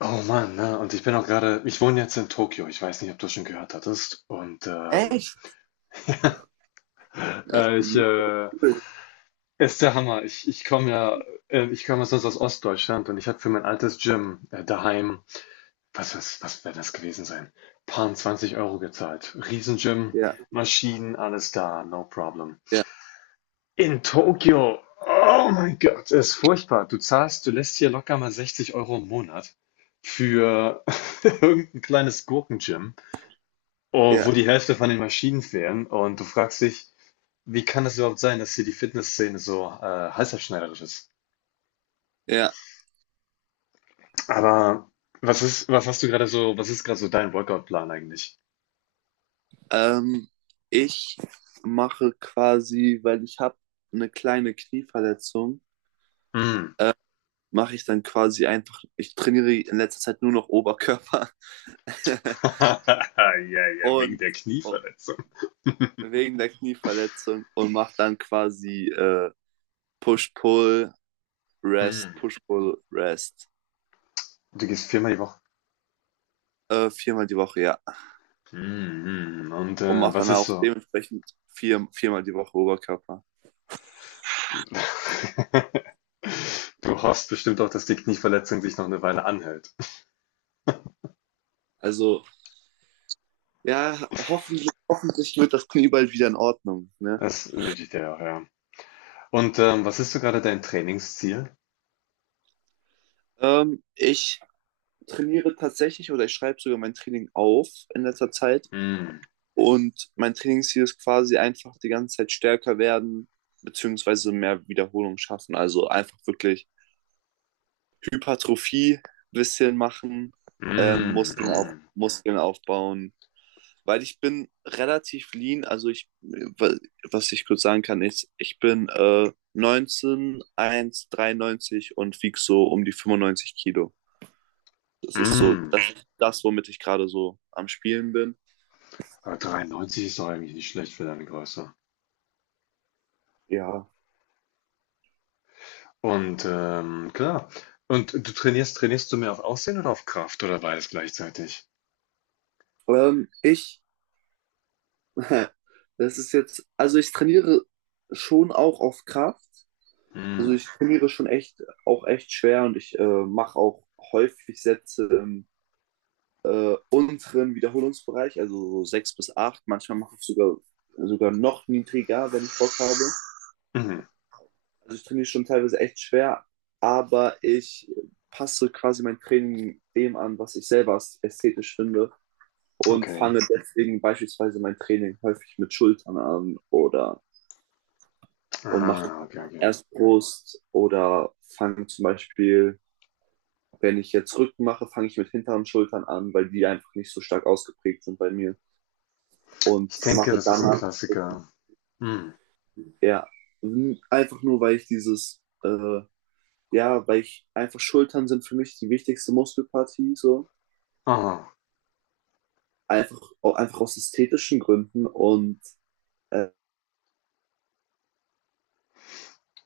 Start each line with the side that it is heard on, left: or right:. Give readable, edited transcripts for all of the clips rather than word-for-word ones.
left: Oh Mann, ne? Und ich bin auch gerade, ich wohne jetzt in Tokio. Ich weiß nicht, ob du schon gehört hattest. Und
right: Echt?
left: ich ist der Hammer. Ich komme sonst aus Ostdeutschland und ich habe für mein altes Gym daheim. Was wäre das gewesen sein? Paar 20 Euro gezahlt. Riesengym,
right: Ja,
left: Maschinen, alles da, no problem.
right: ja,
left: In Tokio, oh mein Gott, ist furchtbar. Du zahlst, du lässt hier locker mal 60 Euro im Monat für irgendein kleines Gurkengym, oh,
right: ja,
left: wo die Hälfte von den Maschinen fehlen. Und du fragst dich, wie kann es überhaupt sein, dass hier die Fitnessszene so halsabschneiderisch ist?
right: ja.
left: Aber was ist, was hast du gerade so, was ist gerade so dein Workout-Plan eigentlich?
right: Ähm, Ich mache quasi, weil ich habe eine kleine Knieverletzung,
left: Hm.
right: mache ich dann quasi einfach, ich trainiere in letzter Zeit nur noch Oberkörper
left: Ja, ja, wegen
right: und
left: der
right: oh,
left: Knieverletzung.
right: wegen der Knieverletzung und mache dann quasi Push-Pull, Rest,
left: Hm.
right: Push-Pull, Rest.
left: Du gehst viermal die Woche.
right: Viermal die Woche, ja.
left: Hm, hm. Und
right: Und mache
left: was
right: dann
left: ist
right: auch
left: so?
right: dementsprechend viermal die Woche Oberkörper.
left: Du hoffst bestimmt auch, dass die Knieverletzung sich noch eine Weile anhält.
right: Also, ja, hoffentlich wird das Knie bald wieder in Ordnung. Ne?
left: Das wünsche ich dir auch, ja. Und was ist so gerade dein Trainingsziel?
right: Ich trainiere tatsächlich oder ich schreibe sogar mein Training auf in letzter Zeit.
left: Hm.
right: Und mein Trainingsziel ist quasi einfach die ganze Zeit stärker werden, beziehungsweise mehr Wiederholung schaffen. Also einfach wirklich Hypertrophie ein bisschen machen,
left: Mm,
right: Muskeln, auf,
left: mm,
right: Muskeln aufbauen, weil ich bin relativ lean. Also ich, was ich kurz sagen kann, ist, ich bin 19, 1, 93 und wieg so um die 95 Kilo. Das ist so, das
left: mm.
right: ist das, womit ich gerade so am Spielen bin.
left: Aber 93 ist doch eigentlich nicht schlecht für deine Größe.
right: Ja.
left: Und klar. Und trainierst du mehr auf Aussehen oder auf Kraft oder beides gleichzeitig?
right: Ähm, ich, das ist jetzt, also ich trainiere schon auch auf Kraft. Also
left: Mm,
right: ich trainiere schon echt, auch echt schwer und ich mache auch häufig Sätze im unteren Wiederholungsbereich, also so 6 bis 8. Manchmal mache ich sogar noch niedriger, wenn ich Bock habe.
left: mhm.
right: Also ich trainiere schon teilweise echt schwer, aber ich passe quasi mein Training dem an, was ich selber ästhetisch finde und
left: Okay.
right: fange deswegen beispielsweise mein Training häufig mit Schultern an, oder und
left: Aha,
right: mache
left: okay, okay.
right: erst Brust. Oder fange zum Beispiel, wenn ich jetzt Rücken mache, fange ich mit hinteren Schultern an, weil die einfach nicht so stark ausgeprägt sind bei mir, und
left: Ich denke,
right: mache
left: das ist ein
right: danach,
left: Klassiker. Mm.
right: ja, einfach nur, weil ich dieses, ja, weil ich einfach Schultern sind für mich die wichtigste Muskelpartie, so.
left: Aha.
right: Einfach, einfach aus ästhetischen Gründen äh,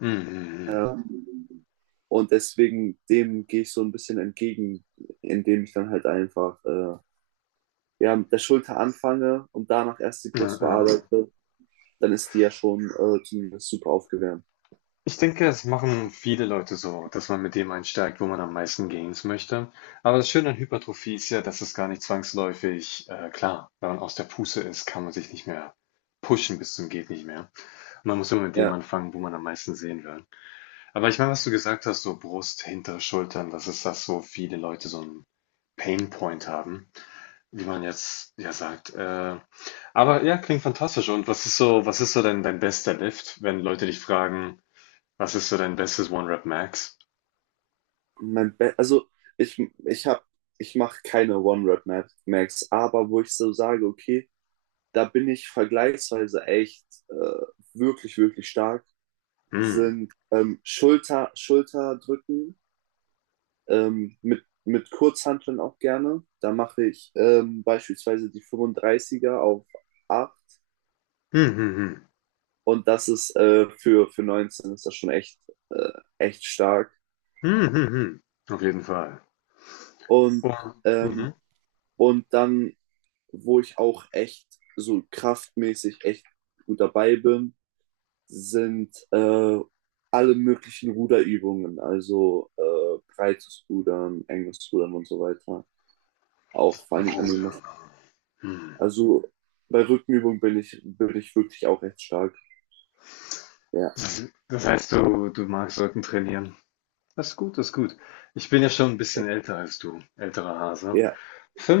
left: Mm, mm, mm.
right: ähm, und deswegen dem gehe ich so ein bisschen entgegen, indem ich dann halt einfach, ja, mit der Schulter anfange und danach erst die
left: Äh, äh,
right: Brust
left: äh.
right: bearbeite, dann ist die ja schon zumindest super aufgewärmt.
left: Ich denke, das machen viele Leute so, dass man mit dem einsteigt, wo man am meisten Gains möchte. Aber das Schöne an Hypertrophie ist ja, dass es gar nicht zwangsläufig, klar, wenn man aus der Puste ist, kann man sich nicht mehr pushen bis zum geht nicht mehr. Und man muss immer mit dem
right: Ja.
left: anfangen, wo man am meisten sehen will. Aber ich meine, was du gesagt hast, so Brust, hintere Schultern, das ist das, wo viele Leute so einen Painpoint haben, wie man jetzt ja sagt. Aber ja, klingt fantastisch. Und was ist so dein bester Lift, wenn Leute dich fragen, was ist so dein bestes One-Rep-Max?
right: Mein Be also ich, ich habe, ich mache keine One-Rep-Max, aber wo ich so sage, okay, da bin ich vergleichsweise echt wirklich, wirklich stark,
left: Hm.
right: sind Schulter, Schulterdrücken mit Kurzhanteln auch gerne. Da mache ich beispielsweise die fünfunddreißiger auf 8,
left: Hm, hm, hm.
right: und das ist für 19 ist das schon echt, äh, echt stark.
left: Hm, hm, hm. Auf jeden Fall.
right: Und,
left: Und,
right: ähm,
left: mhm.
right: und dann, wo ich auch echt so kraftmäßig echt gut dabei bin, sind alle möglichen Ruderübungen, also breites Rudern, enges Rudern und so weiter. Auch vor allen Dingen an den Maschinen.
left: Rudern. Hm.
right: Also bei Rückenübungen bin ich wirklich auch echt stark. Ja,
left: Das heißt, du magst Rücken trainieren. Das ist gut, das ist gut. Ich bin ja schon ein
right: ja,
left: bisschen älter als du, älterer Hase.
right: ja.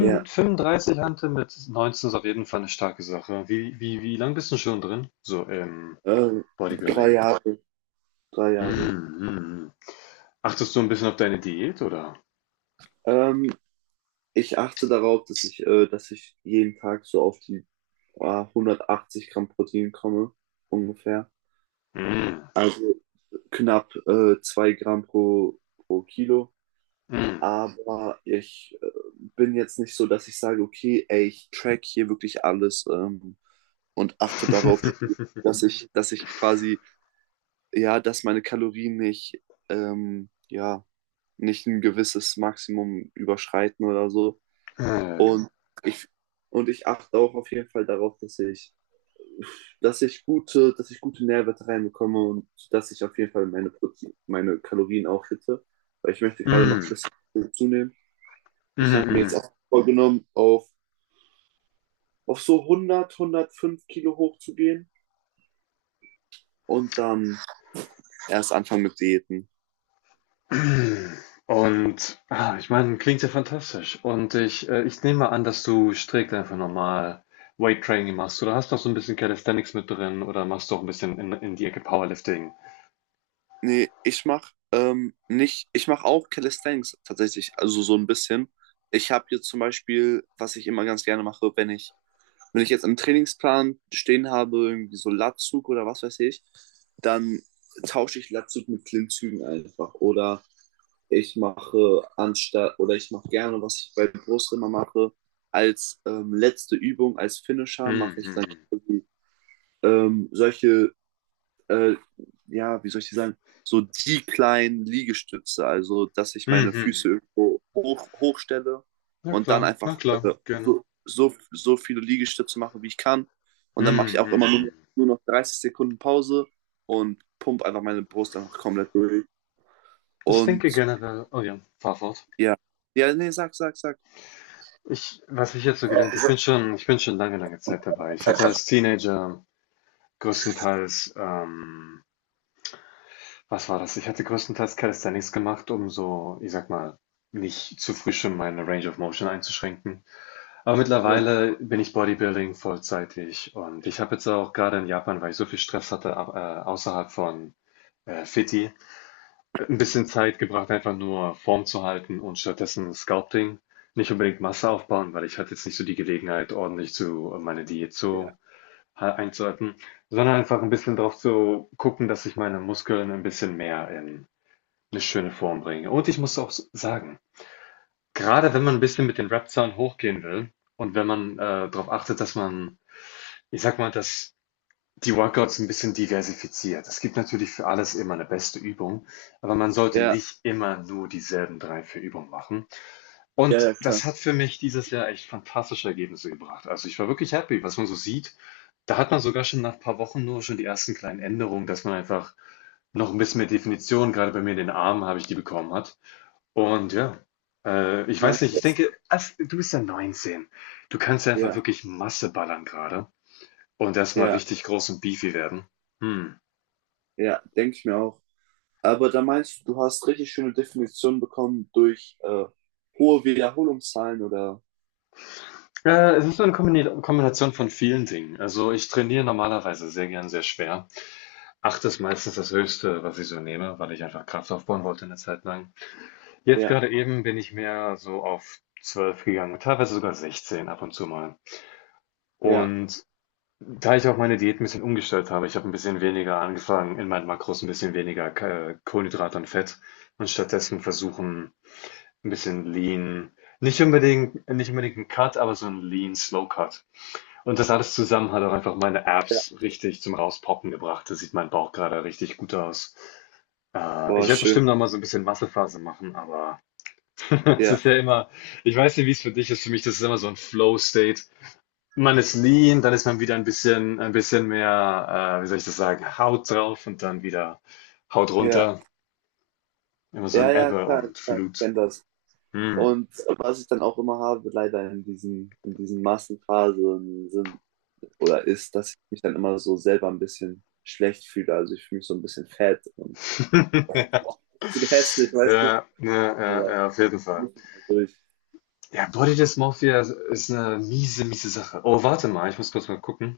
right: Ja.
left: fünfunddreißig Hante mit 19 ist auf jeden Fall eine starke Sache. Wie lang bist du schon drin? So im
right: Ähm, drei
left: Bodybuilding.
right: Jahre, drei
left: Hm,
right: Jahre.
left: hm, hm. Achtest du ein bisschen auf deine Diät, oder?
right: Ähm, Ich achte darauf, dass ich jeden Tag so auf die 180 Gramm Protein komme, ungefähr.
left: Hm,
right: Also knapp 2 Gramm pro Kilo.
left: hm.
right: Aber ich bin jetzt nicht so, dass ich sage, okay, ey, ich track hier wirklich alles, und achte darauf, dass ich quasi, ja, dass meine Kalorien nicht, ja, nicht ein gewisses Maximum überschreiten oder so.
left: Ja, ja,
right: Und ich, und ich achte auch auf jeden Fall darauf, dass ich gute Nährwerte reinbekomme und dass ich auf jeden Fall meine, Protein, meine Kalorien auch hitte, weil ich möchte gerade noch ein
left: Mhm.
right: bisschen zunehmen. Ich habe mir jetzt
left: Mhm,
right: auch vorgenommen, auf so 100, 105 Kilo hochzugehen und dann erst anfangen mit Diäten.
left: mhm. Und, ah, ich meine, klingt ja fantastisch. Und ich nehme mal an, dass du strikt einfach normal Weight Training machst oder hast noch so ein bisschen Calisthenics mit drin oder machst doch ein bisschen in die Ecke Powerlifting.
right: Nee, ich mach nicht, ich mach auch Calisthenics tatsächlich, also so ein bisschen. Ich habe jetzt zum Beispiel, was ich immer ganz gerne mache, wenn ich jetzt im Trainingsplan stehen habe, irgendwie so Latzug oder was weiß ich, dann tausche ich Latzug mit Klimmzügen einfach. Oder ich mache gerne, was ich bei Brust immer mache, als letzte Übung, als Finisher mache ich dann
left: Mhm.
right: quasi, solche äh, ja, wie soll ich die sagen, so die kleinen Liegestütze, also dass ich meine Füße
left: Mhm.
right: irgendwo hoch, hochstelle
left: Ja
right: und dann
left: klar, na
right: einfach
left: klar, gerne.
right: so viele Liegestütze mache, wie ich kann. Und dann mache ich auch immer
left: Mhm.
right: nur noch 30 Sekunden Pause und pump einfach meine Brust einfach komplett durch.
left: Ich
right: Und
left: denke generell, oh ja, fahr fort.
right: ja, ja, nee, sag, sag, sag.
left: Ich, was ich jetzt so gelernt, ich bin schon lange, lange Zeit dabei. Ich hatte als Teenager größtenteils was war das? Ich hatte größtenteils Calisthenics gemacht, um so, ich sag mal, nicht zu früh schon meine Range of Motion einzuschränken. Aber
right: Ja,
left: mittlerweile bin ich Bodybuilding vollzeitig und ich habe jetzt auch gerade in Japan, weil ich so viel Stress hatte, außerhalb von Fiti, ein bisschen Zeit gebracht, einfach nur Form zu halten und stattdessen Sculpting. Nicht unbedingt Masse aufbauen, weil ich hatte jetzt nicht so die Gelegenheit, ordentlich zu meine Diät
right: ja,
left: zu einzuhalten, sondern einfach ein bisschen darauf zu gucken, dass ich meine Muskeln ein bisschen mehr in eine schöne Form bringe. Und ich muss auch sagen, gerade wenn man ein bisschen mit den Rap-Zahlen hochgehen will und wenn man, drauf achtet, dass man, ich sag mal, dass die Workouts ein bisschen diversifiziert. Es gibt natürlich für alles immer eine beste Übung, aber man sollte
right: ja,
left: nicht immer nur dieselben 3 vier Übungen machen.
right: ja,
left: Und
right: ja, klar.
left: das hat für mich dieses Jahr echt fantastische Ergebnisse gebracht. Also, ich war wirklich happy, was man so sieht. Da hat man sogar schon nach ein paar Wochen nur schon die ersten kleinen Änderungen, dass man einfach noch ein bisschen mehr Definition gerade bei mir in den Armen habe ich die bekommen hat und ja, ich weiß nicht, ich
right: Meinst.
left: denke, als, du bist ja 19. Du kannst ja einfach
right: Ja,
left: wirklich Masse ballern gerade und erstmal
right: ja,
left: richtig groß und beefy werden. Hm.
right: ja, denke ich mir auch. Aber da meinst du, du hast richtig schöne Definitionen bekommen durch hohe Wiederholungszahlen oder?
left: Es ist so eine Kombination von vielen Dingen. Also ich trainiere normalerweise sehr gern sehr schwer. Acht ist meistens das Höchste, was ich so nehme, weil ich einfach Kraft aufbauen wollte eine Zeit lang. Jetzt
right: Ja,
left: gerade eben bin ich mehr so auf 12 gegangen, teilweise sogar 16 ab und zu mal.
right: ja,
left: Und da ich auch meine Diät ein bisschen umgestellt habe, ich habe ein bisschen weniger angefangen in meinen Makros, ein bisschen weniger Ka Kohlenhydrate und Fett und stattdessen versuchen, ein bisschen Lean, nicht unbedingt ein Cut, aber so ein Lean Slow Cut. Und das alles zusammen hat auch einfach meine
right: ja.
left: Abs richtig zum Rauspoppen gebracht. Da sieht mein Bauch gerade richtig gut aus. Äh,
right: Boah,
left: ich werde
right: schön.
left: bestimmt noch mal so ein bisschen Massephase machen, aber es
right: Ja,
left: ist ja immer, ich weiß nicht, wie es für dich ist. Für mich, das ist immer so ein Flow State. Man ist lean, dann ist man wieder ein bisschen mehr, wie soll ich das sagen, Haut drauf und dann wieder Haut
right: ja,
left: runter. Immer so
right: ja,
left: ein
right: ja,
left: Ebbe
right: klar,
left: und
right: klar, ich
left: Flut.
right: kenne das.
left: Mhm.
right: Und was ich dann auch immer habe, leider in diesen Massenphasen sind oder ist, dass ich mich dann immer so selber ein bisschen schlecht fühle. Also ich fühle mich so ein bisschen fett und boah, das ist hässlich, weißt du?
left: Ja, ja, ja, ja,
right: Aber
left: ja, auf jeden
right: da
left: Fall.
right: muss ich mal durch.
left: Ja, Body Dysmorphia ist eine miese, miese Sache. Oh, warte mal, ich muss kurz mal gucken.